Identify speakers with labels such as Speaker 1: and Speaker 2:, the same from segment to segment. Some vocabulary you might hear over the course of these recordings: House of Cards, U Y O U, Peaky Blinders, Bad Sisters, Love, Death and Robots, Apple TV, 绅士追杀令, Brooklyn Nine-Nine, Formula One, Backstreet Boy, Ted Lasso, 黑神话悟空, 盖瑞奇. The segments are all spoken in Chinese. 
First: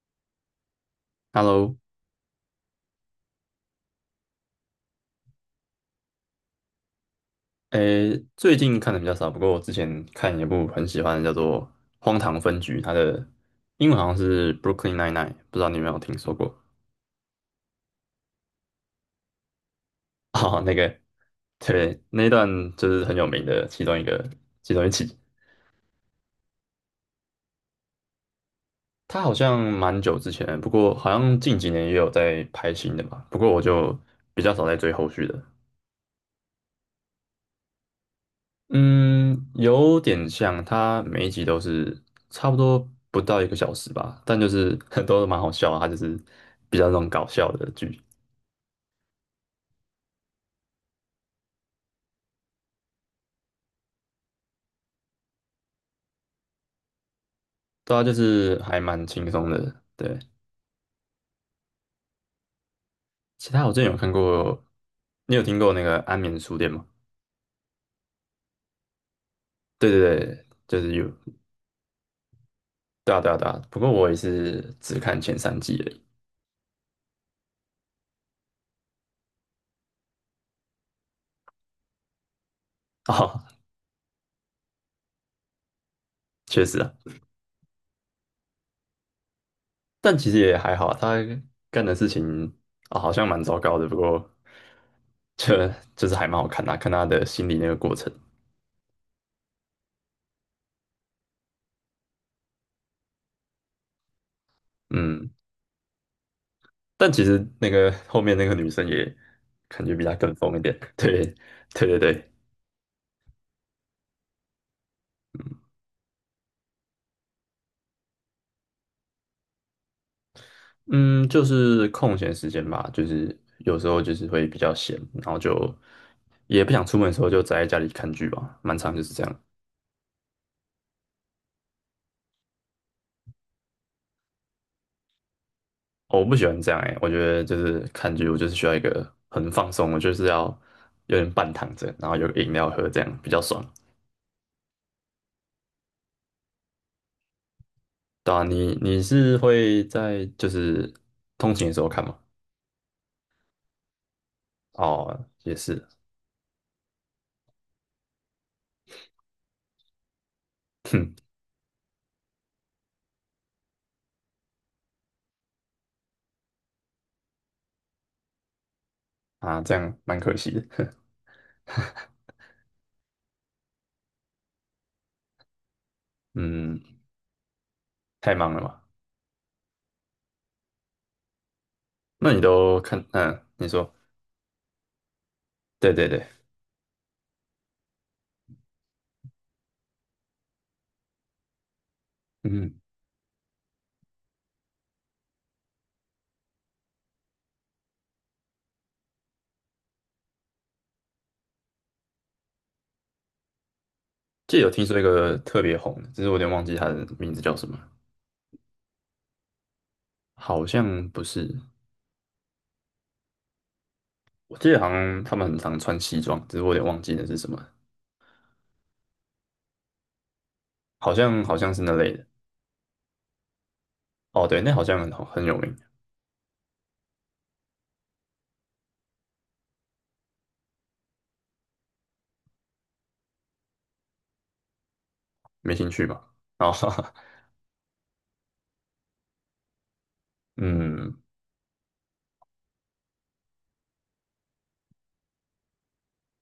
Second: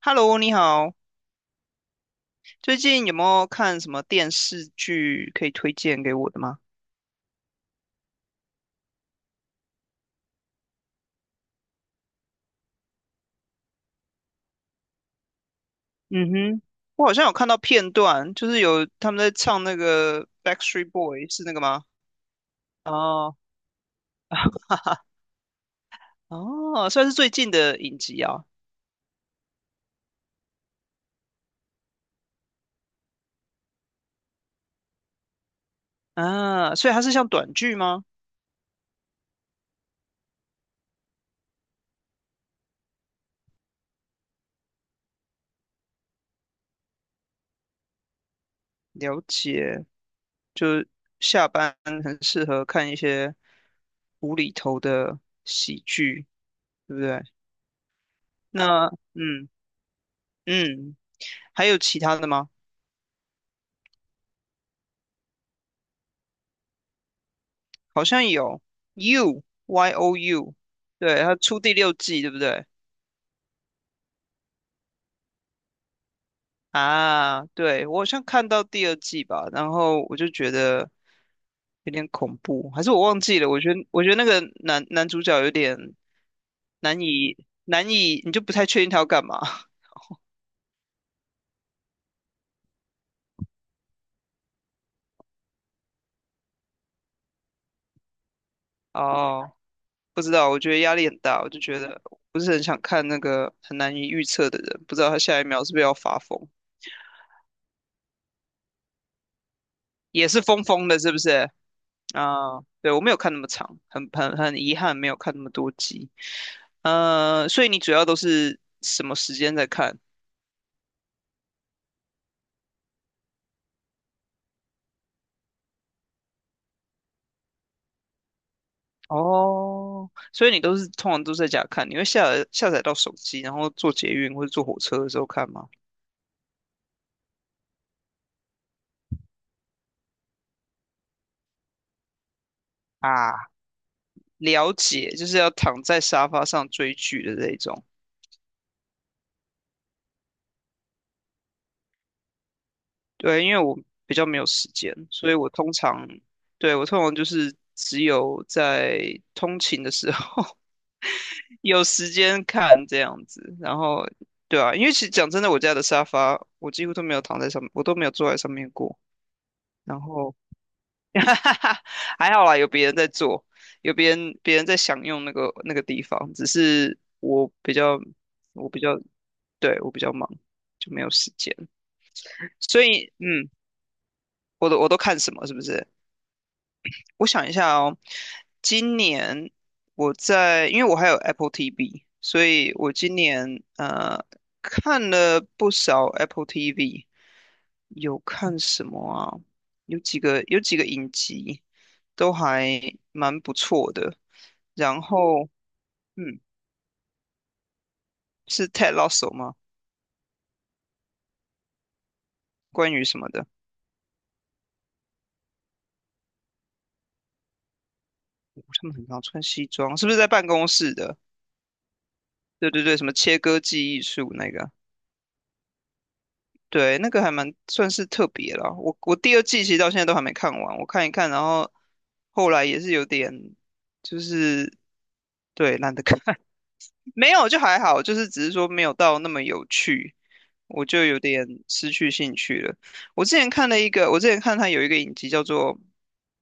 Speaker 1: Hello，你好，
Speaker 2: Hello，
Speaker 1: 最近有没有看什么电视剧可以推荐给我的吗？
Speaker 2: 诶，最近看的比较少，不过我之前看一部很喜欢的，叫做《荒唐分局》，它的英文好像是《Brooklyn Nine-Nine》，不知道你有没有听
Speaker 1: 嗯
Speaker 2: 说过？
Speaker 1: 哼，我好像有看到片段，就是有他们在唱那个
Speaker 2: 哦，那
Speaker 1: 《Backstreet
Speaker 2: 个，
Speaker 1: Boy》，是那个吗？
Speaker 2: 对，那一段就是很有
Speaker 1: 哦，
Speaker 2: 名的其中一个，其
Speaker 1: 哈
Speaker 2: 中一
Speaker 1: 哈，
Speaker 2: 集。
Speaker 1: 哦，算是最近的影集啊。
Speaker 2: 它好像蛮久之前，不过好像近几年也有在拍新的吧，不过我就比较少在追后续的。
Speaker 1: 啊，所以它是像短剧吗？
Speaker 2: 嗯，有点像，它每一集都是差不多不到一个小时吧，但就是很多 都蛮好笑啊，它就是比较那种搞笑的剧，
Speaker 1: 了解，就下班很适合看一些无厘头的喜剧，对不对？
Speaker 2: 对啊，就是还
Speaker 1: 那，
Speaker 2: 蛮轻松
Speaker 1: 嗯
Speaker 2: 的。对，
Speaker 1: 嗯，还有其他的吗？
Speaker 2: 其他我之前有看过，你有听过那个《安眠书店》吗？
Speaker 1: 好像有 U
Speaker 2: 对
Speaker 1: Y
Speaker 2: 对
Speaker 1: O
Speaker 2: 对，
Speaker 1: U，
Speaker 2: 就是有，
Speaker 1: 对，他出第六季，对不对？
Speaker 2: 对啊对啊对啊。不过我也是只看前三季而已。
Speaker 1: 啊，对，我好像看到第二季吧，然后我就觉得有点恐怖，还是我 忘记
Speaker 2: 哦，
Speaker 1: 了？我觉得那个男主角有点
Speaker 2: 确实啊。
Speaker 1: 难以难以，你就不太确定他要干嘛。
Speaker 2: 但其实也还好，他干的事情啊、好像蛮糟糕的，不过这就是还蛮好看的啊看他的心理那个过程。
Speaker 1: 哦，不知道，我觉得压力很大，我就觉得不是很想看那个很难以预测的人，不知道他
Speaker 2: 嗯，
Speaker 1: 下一秒是不是要发疯，
Speaker 2: 但其实那个后面那个女生也感觉比他
Speaker 1: 也
Speaker 2: 更
Speaker 1: 是
Speaker 2: 疯一
Speaker 1: 疯
Speaker 2: 点。
Speaker 1: 疯 的，是不
Speaker 2: 对，
Speaker 1: 是？
Speaker 2: 对对对，
Speaker 1: 啊，对，我没有看那么长，很遗憾没有看那么多集。所以你主要都是什么时间在看？
Speaker 2: 嗯，就是空闲时间吧，就是有时候就是会比较闲，然后就也不想出门的时候就宅在家里看剧吧，蛮长就是这样。
Speaker 1: 哦，所以你都是通常都在家看，你会下载到手机，然后坐捷运或者坐火车的时候看吗？
Speaker 2: 哦我不喜欢这样哎、我觉得就是看剧，我就是需要一个很放松，我就是要有点半躺着，然后有个饮料喝，这样比较
Speaker 1: 啊，
Speaker 2: 爽。
Speaker 1: 了解，就是要躺在沙发上追剧的这一种。
Speaker 2: 对啊，你是会在就是通勤的时候看吗？
Speaker 1: 对，因为我比较没有时间，
Speaker 2: 哦，
Speaker 1: 所以我
Speaker 2: 也
Speaker 1: 通
Speaker 2: 是，
Speaker 1: 常，对，我通常就是只有在通勤的时候，
Speaker 2: 哼
Speaker 1: 有时间看这样子。然后对啊，因为其实讲真的，我家的沙发我几乎都没有躺在上面，我都没有坐在上面过。
Speaker 2: 啊，这样
Speaker 1: 然
Speaker 2: 蛮
Speaker 1: 后
Speaker 2: 可惜的。
Speaker 1: 还好啦，有别人在坐，有别人在享用那个地方，只
Speaker 2: 嗯，
Speaker 1: 是我比较
Speaker 2: 太忙了
Speaker 1: 我
Speaker 2: 嘛。
Speaker 1: 比较对我比较忙，就没有时间。
Speaker 2: 那你都
Speaker 1: 所
Speaker 2: 看？
Speaker 1: 以
Speaker 2: 嗯，
Speaker 1: 嗯，
Speaker 2: 你说，
Speaker 1: 我都看什么是不是？
Speaker 2: 对对对，
Speaker 1: 我想一下哦，今年我在，因为我还有 Apple TV，所以
Speaker 2: 嗯，
Speaker 1: 我今年看了不少 Apple TV，有看什么啊？有几个影集都还蛮不错的。
Speaker 2: 记得有听说一
Speaker 1: 然
Speaker 2: 个
Speaker 1: 后，
Speaker 2: 特别红的，只是我有
Speaker 1: 嗯，
Speaker 2: 点忘记他的名字叫什么，
Speaker 1: 是 Ted Lasso 吗？
Speaker 2: 好像不是，
Speaker 1: 关于什么的？
Speaker 2: 我记得好像他们很常穿西装，只是我有点忘记那是什么。
Speaker 1: 他们很常穿西装，是不是在办公室
Speaker 2: 好
Speaker 1: 的？
Speaker 2: 像好像是那类的。
Speaker 1: 对对对，什么切割记忆术
Speaker 2: 哦，
Speaker 1: 那
Speaker 2: 对，
Speaker 1: 个？
Speaker 2: 那好像很有名，
Speaker 1: 对，那个还蛮算是特别啦。我第二季其实到现在都还没看完，我看一看，然后后来也是有点，就是
Speaker 2: 没
Speaker 1: 对
Speaker 2: 兴
Speaker 1: 懒得
Speaker 2: 趣
Speaker 1: 看。
Speaker 2: 吧？然后，
Speaker 1: 没有就还好，就是只是说没有到那么有趣，我就
Speaker 2: 嗯，
Speaker 1: 有点失去兴趣了。我之前看了一个，我之前看它有一个影集叫做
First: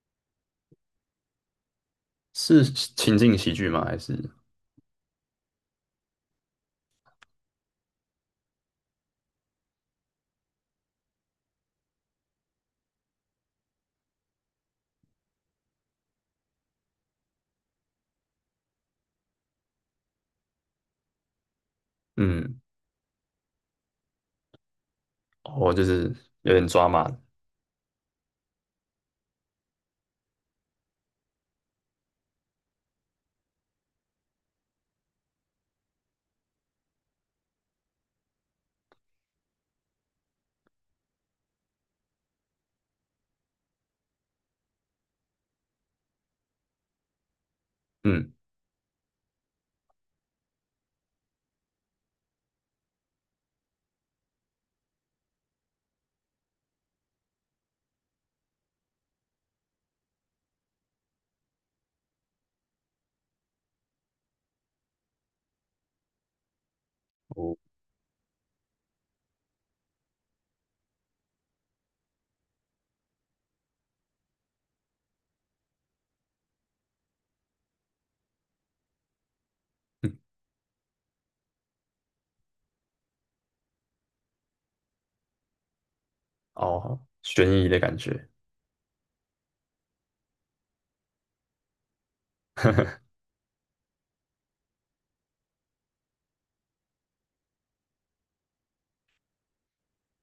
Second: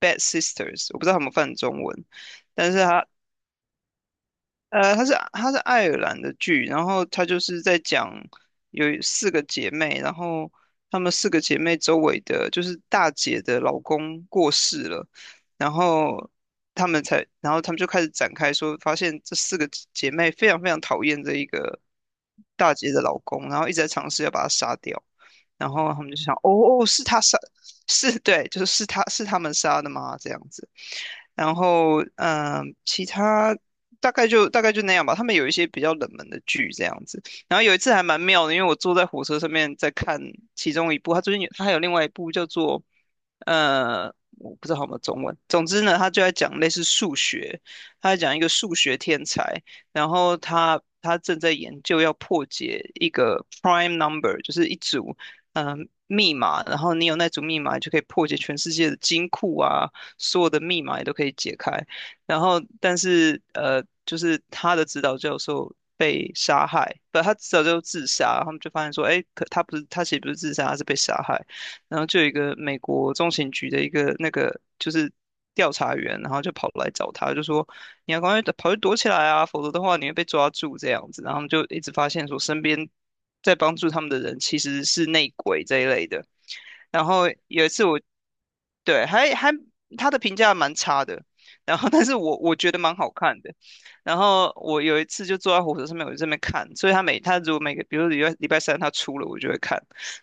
Speaker 1: 《Bad Sisters》，我不知道他们翻中文，
Speaker 2: 是
Speaker 1: 但是它
Speaker 2: 情境喜剧吗？还是
Speaker 1: 它是爱尔兰的剧，然后它就是在讲有四个姐妹，然后她们四个姐妹周围的，就是大姐的老公过世了，然后她们才，然后她们就开始展开说，发现这四个姐妹非常讨厌这一个
Speaker 2: 嗯，
Speaker 1: 大姐的老公，然后一直在尝试要把她杀掉，然
Speaker 2: 哦，就
Speaker 1: 后她们
Speaker 2: 是
Speaker 1: 就想，哦
Speaker 2: 有点
Speaker 1: 哦，
Speaker 2: 抓
Speaker 1: 是
Speaker 2: 马
Speaker 1: 她
Speaker 2: 的
Speaker 1: 杀，是对，就是是她们杀的吗？这样子。然后，嗯、其他大概就那样吧。他们有一些比较冷门的剧这样子。然后有一次还蛮妙的，因为我坐在火车上面在看其中一部，他最近有他还有另外一部叫做呃，我不知道有没有中文。总之呢，他就在讲类似数学，他在
Speaker 2: 嗯，
Speaker 1: 讲一个数学天才，然后他正在研究要破解一个 prime number，就是一组嗯。呃密码，然后你有那组密码，你就可以破解全世界的金库啊，所有的密码也都可以解开。然后但是就是他的指导教授被杀害，不，他
Speaker 2: 哦，
Speaker 1: 指导教授自杀，他们就发现说，哎，可他不是他其实不是自杀，他是被杀害。然后就有一个美国中情局的一个那个就是调查员，然后就跑来找他，就说你要赶快跑去躲起来啊，否则的话你
Speaker 2: 嗯
Speaker 1: 会被抓住这样子。然后他们就一直发现说，身边在帮助他们的人其实是内鬼这一类的。
Speaker 2: 哦，
Speaker 1: 然后
Speaker 2: 悬
Speaker 1: 有
Speaker 2: 疑
Speaker 1: 一
Speaker 2: 的
Speaker 1: 次，
Speaker 2: 感
Speaker 1: 我
Speaker 2: 觉，
Speaker 1: 对，他的评价蛮差的，然后但是我觉得蛮好看的。然后我有一次就坐在火车上面，我就在那边看，所以他每他如果每个，比如说礼拜三他出了，我就会看。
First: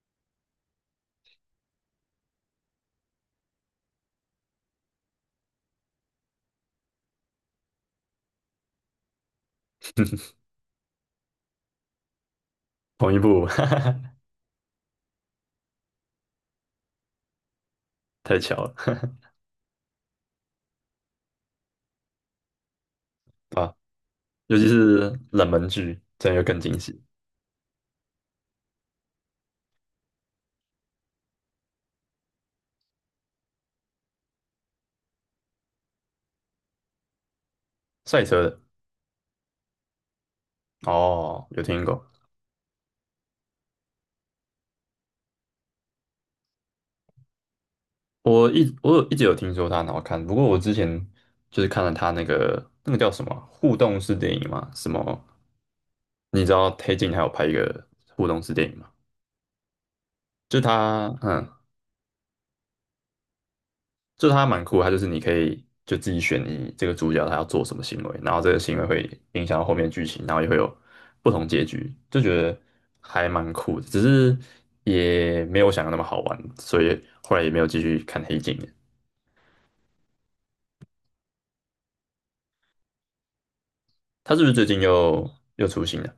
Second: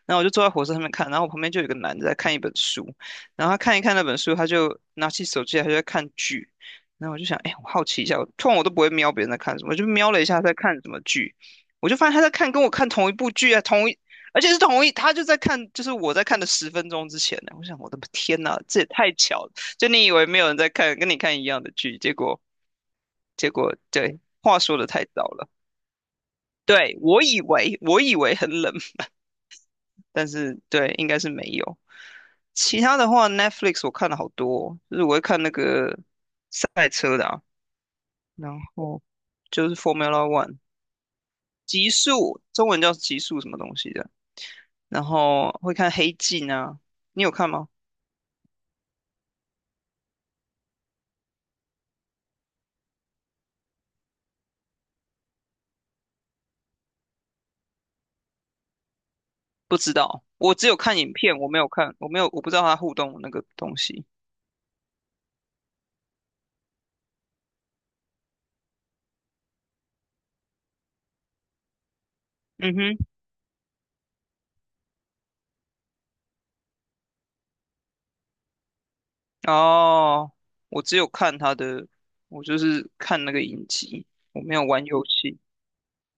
Speaker 1: 然后我就坐在火车上面看，然后我旁边就有一个男的在看一本书，然后他看一看那本书，他就拿起手机来他就在看剧。然后我就想，哎，我好奇一下，我通常我都不会瞄别人在看什么，我就瞄了一下他在看什么剧，我就发现他在看跟我看同
Speaker 2: 同
Speaker 1: 一
Speaker 2: 一
Speaker 1: 部
Speaker 2: 部，
Speaker 1: 剧啊，
Speaker 2: 哈
Speaker 1: 同一。
Speaker 2: 哈
Speaker 1: 而且是同一，他就在看，就是我在看的十分钟之前呢。我想，我的
Speaker 2: 太
Speaker 1: 天呐，
Speaker 2: 巧
Speaker 1: 这也太
Speaker 2: 了，
Speaker 1: 巧了！就你以为没有人在看，跟你看一样的剧，结果
Speaker 2: 啊，
Speaker 1: 对，
Speaker 2: 尤
Speaker 1: 话
Speaker 2: 其
Speaker 1: 说的太
Speaker 2: 是
Speaker 1: 早
Speaker 2: 冷
Speaker 1: 了。
Speaker 2: 门剧，这样又更惊
Speaker 1: 对，
Speaker 2: 喜。
Speaker 1: 我以为很冷，但是对，应该是没有。其他的话，Netflix 我看了好多哦就是我会看那个赛车的啊，
Speaker 2: 赛车
Speaker 1: 然
Speaker 2: 的，
Speaker 1: 后就是 Formula One
Speaker 2: 哦，有听
Speaker 1: 极
Speaker 2: 过，
Speaker 1: 速，中文叫极速什么东西的，然后会看黑镜啊，你有看吗？
Speaker 2: 我有一直有听说它很好看，不过我之前就是看了它那个叫什么互动式电影嘛，什么你知道黑镜还有拍一个互动式电影吗？
Speaker 1: 不知道，我
Speaker 2: 就
Speaker 1: 只有看影
Speaker 2: 它，
Speaker 1: 片，
Speaker 2: 嗯，
Speaker 1: 我没有看，我没有，我不知道他互动的那个东西。
Speaker 2: 就它蛮酷的，它就是你可以就自己选你这个主角他要做什么行为，然后这个行为会影响到后面的剧情，然后也会有不同结局，就觉得
Speaker 1: 嗯哼，
Speaker 2: 还蛮酷的，只是也没有我想的那么好玩，所以后来也没有继续看黑镜了。
Speaker 1: 哦，我只有看他的，我就是看那个影集，
Speaker 2: 它
Speaker 1: 我
Speaker 2: 是不是
Speaker 1: 没有
Speaker 2: 最近
Speaker 1: 玩游
Speaker 2: 又
Speaker 1: 戏。
Speaker 2: 又出新了？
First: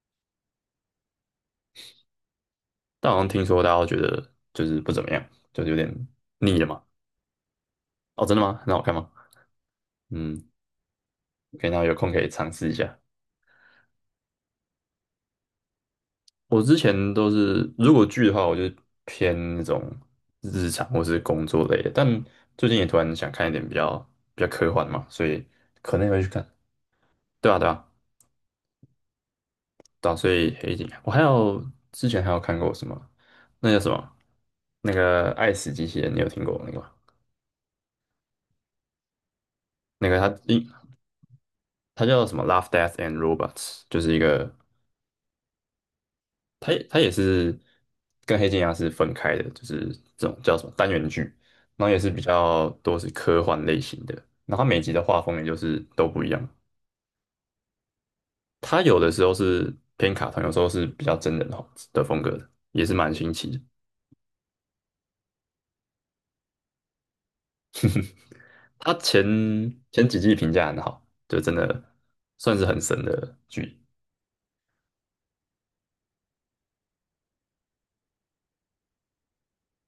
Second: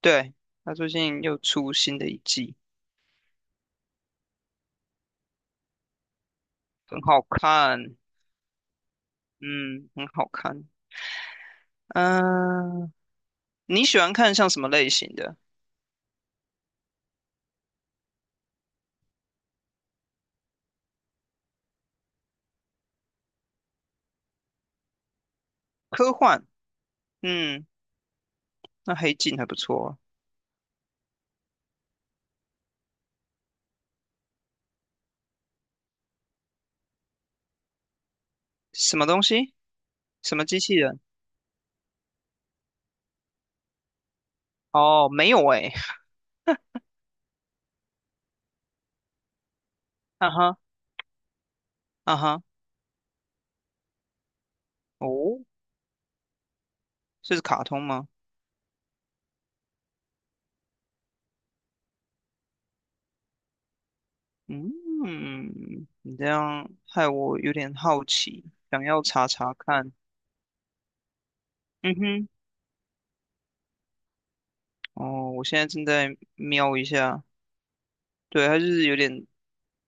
Speaker 1: 对，他最近又出新的一季，
Speaker 2: 但好像听说大家都觉得就是不怎么样，就是有点腻了嘛。
Speaker 1: 很好看。
Speaker 2: 哦，真的吗？很好看吗？
Speaker 1: 嗯，很好
Speaker 2: 嗯，
Speaker 1: 看。
Speaker 2: 可以，那有空可以尝试一
Speaker 1: 嗯、
Speaker 2: 下。
Speaker 1: 你喜欢看像什么类型的？
Speaker 2: 我之前都是，如果剧的话，我就偏那种日常或是工作类的。但最近也突然想看一点比较科幻嘛，所以可能也
Speaker 1: 科
Speaker 2: 会去看。
Speaker 1: 幻，
Speaker 2: 对啊，
Speaker 1: 嗯，
Speaker 2: 对啊，
Speaker 1: 那黑镜还不错啊
Speaker 2: 对啊。所以黑镜啊，我还有之前还有看过什么，那叫什么？那个《爱死机器人》，你有听过那个吗？
Speaker 1: 什么东西？
Speaker 2: 那个
Speaker 1: 什
Speaker 2: 它
Speaker 1: 么机
Speaker 2: 英
Speaker 1: 器人？
Speaker 2: 它叫什么《Love, Death and Robots》，就是一个
Speaker 1: 哦，没有诶、
Speaker 2: 它也是跟黑镜一样是分开的，就是 这
Speaker 1: 啊
Speaker 2: 种叫
Speaker 1: 哈，
Speaker 2: 什么单元剧，然后也是
Speaker 1: 啊
Speaker 2: 比
Speaker 1: 哈，
Speaker 2: 较多是科幻类型的，然后它每集的画风也
Speaker 1: 哦，
Speaker 2: 就是都不一样，
Speaker 1: 这是卡通吗？
Speaker 2: 它有的时候是偏卡通，有时候是比较真人化的风格的，也是蛮新奇的。
Speaker 1: 嗯，你这样害我有点好奇，想
Speaker 2: 它
Speaker 1: 要
Speaker 2: 前
Speaker 1: 查查看。
Speaker 2: 前几季评价很好，就真的
Speaker 1: 嗯哼，
Speaker 2: 算是很神的剧，
Speaker 1: 哦，我现在正在瞄一下，对，它就是有点，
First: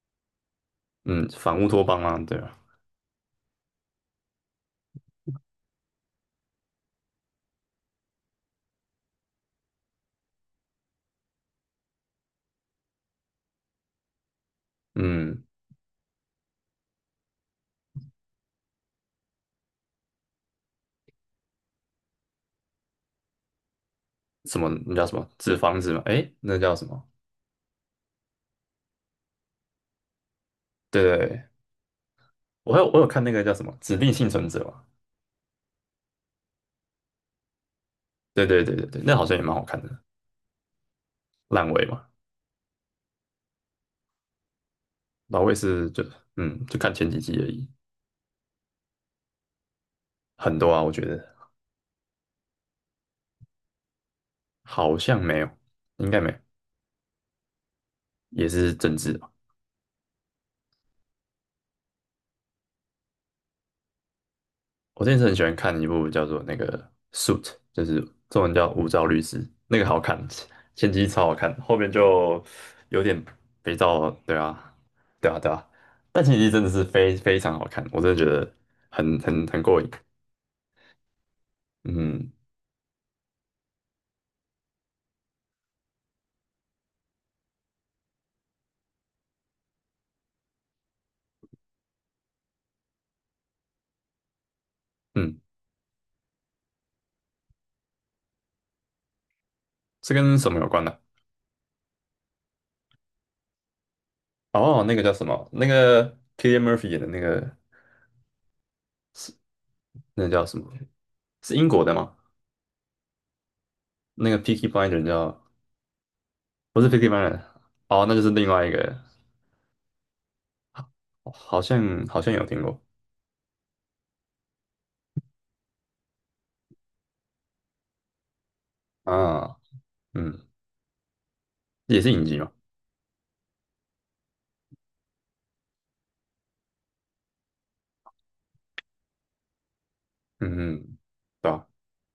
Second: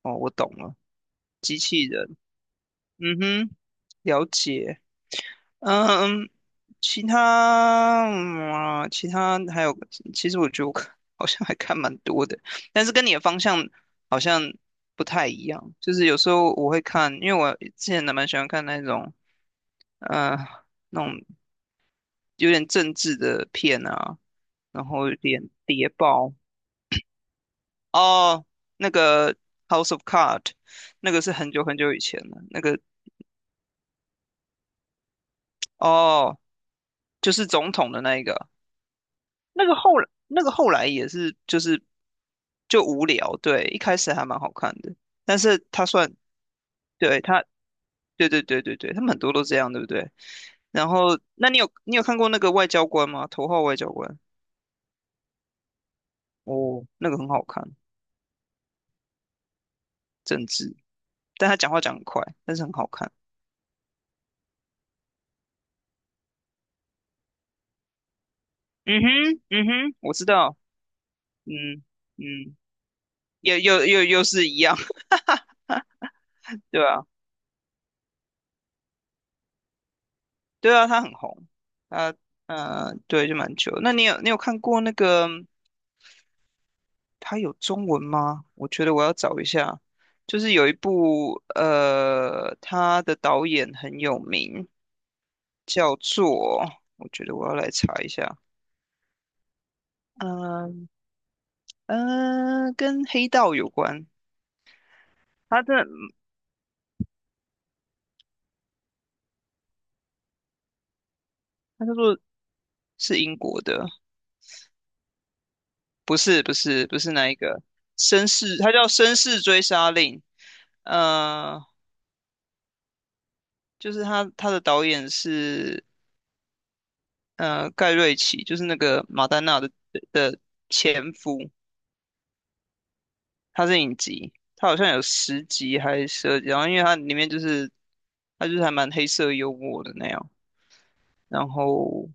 Speaker 1: 哦，我懂了，
Speaker 2: 嗯，反
Speaker 1: 机
Speaker 2: 乌托
Speaker 1: 器
Speaker 2: 邦
Speaker 1: 人。
Speaker 2: 啊，对吧？
Speaker 1: 嗯哼，了解。嗯，其他，嗯啊，其他还有，其实我觉得我看 好像还看蛮多的，但是跟你的方向好像不太
Speaker 2: 嗯，
Speaker 1: 一样。就是有时候我会看，因为我之前还蛮喜欢看那种，呃。那种有点政治的片啊，
Speaker 2: 什么
Speaker 1: 然
Speaker 2: 那叫
Speaker 1: 后
Speaker 2: 什
Speaker 1: 有
Speaker 2: 么
Speaker 1: 点
Speaker 2: 纸房
Speaker 1: 谍
Speaker 2: 子嘛？
Speaker 1: 报
Speaker 2: 诶，那叫什么？
Speaker 1: 哦，那个 House of Cards，
Speaker 2: 对
Speaker 1: 那
Speaker 2: 对
Speaker 1: 个是
Speaker 2: 对，
Speaker 1: 很久以前的，那
Speaker 2: 我
Speaker 1: 个
Speaker 2: 有我有看那个叫什么《指定幸存者》嘛，
Speaker 1: 哦，就是总统的那一
Speaker 2: 对
Speaker 1: 个，
Speaker 2: 对对对对，那好像也蛮好
Speaker 1: 那个
Speaker 2: 看的，
Speaker 1: 后来那个后来也是就
Speaker 2: 烂
Speaker 1: 是
Speaker 2: 尾嘛，
Speaker 1: 就无聊，对，一开始还蛮好看的，但
Speaker 2: 老尾
Speaker 1: 是他
Speaker 2: 是就
Speaker 1: 算
Speaker 2: 嗯，就看前几
Speaker 1: 对
Speaker 2: 集
Speaker 1: 他，
Speaker 2: 而已，
Speaker 1: 对，他们很多都这样，对不对？
Speaker 2: 很多啊，
Speaker 1: 然
Speaker 2: 我觉
Speaker 1: 后，
Speaker 2: 得
Speaker 1: 那你有你看过那个外交官吗？头号外交官，
Speaker 2: 好像没有，应该没有，
Speaker 1: 哦，那个很好看，
Speaker 2: 也是政治吧。
Speaker 1: 政治，但他讲话讲很快，但是很好看。
Speaker 2: 我之前是很喜欢看一部叫做那个《Suit》，就是中文叫《无
Speaker 1: 嗯
Speaker 2: 照律师》，
Speaker 1: 哼，嗯
Speaker 2: 那个
Speaker 1: 哼，
Speaker 2: 好
Speaker 1: 我
Speaker 2: 看，
Speaker 1: 知道，
Speaker 2: 前几季超好看，后
Speaker 1: 嗯
Speaker 2: 面就
Speaker 1: 嗯，
Speaker 2: 有点
Speaker 1: 又
Speaker 2: 肥
Speaker 1: 又又
Speaker 2: 皂，
Speaker 1: 又
Speaker 2: 对
Speaker 1: 是一
Speaker 2: 啊，
Speaker 1: 样，
Speaker 2: 对啊，对啊，但前几季真的 是
Speaker 1: 对啊，
Speaker 2: 非常好看，我真的觉得很过瘾，
Speaker 1: 对啊，他很红，啊
Speaker 2: 嗯
Speaker 1: 对，就蛮久那你有你看过那个他有中文吗？我觉得我要找一下，就是有一部他的导演很有名，
Speaker 2: 嗯，
Speaker 1: 叫做我觉得我要来查一下，
Speaker 2: 是跟什么有关
Speaker 1: 嗯、
Speaker 2: 呢、
Speaker 1: 呃、跟黑道有关，
Speaker 2: 哦，那个叫什么？
Speaker 1: 他
Speaker 2: 那
Speaker 1: 的
Speaker 2: 个 Kilia Murphy 演的那个是那叫什么？是英国
Speaker 1: 他
Speaker 2: 的
Speaker 1: 叫
Speaker 2: 吗？
Speaker 1: 做是英国的，
Speaker 2: 那个 p i c k y Blinder 叫
Speaker 1: 不是不
Speaker 2: 不
Speaker 1: 是
Speaker 2: 是 p
Speaker 1: 不
Speaker 2: i c
Speaker 1: 是
Speaker 2: k y
Speaker 1: 那一
Speaker 2: Blinder
Speaker 1: 个
Speaker 2: 哦，那就
Speaker 1: 绅
Speaker 2: 是另
Speaker 1: 士，
Speaker 2: 外一
Speaker 1: 他叫
Speaker 2: 个，
Speaker 1: 《绅士追杀令》。
Speaker 2: 哦好
Speaker 1: 呃，
Speaker 2: 像好像有听过
Speaker 1: 就是他的导演是盖瑞奇，就是那个马丹
Speaker 2: 啊，
Speaker 1: 娜的的
Speaker 2: 嗯，
Speaker 1: 前夫，
Speaker 2: 也是影集嘛，
Speaker 1: 他是影集，他好像有十集还是十二集，然后因为他里面就是他就是还蛮黑色幽默的那样，
Speaker 2: 嗯嗯，
Speaker 1: 然
Speaker 2: 对吧？
Speaker 1: 后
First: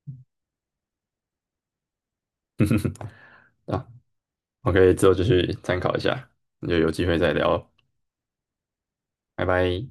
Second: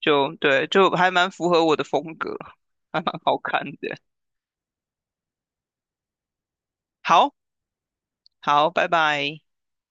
Speaker 1: 就对就还蛮符合我的风格，还蛮好看
Speaker 2: 啊，
Speaker 1: 的。
Speaker 2: 我可以之后就去参考一下，那就有机会再
Speaker 1: 好，
Speaker 2: 聊哦，
Speaker 1: 好，拜拜。
Speaker 2: 拜拜。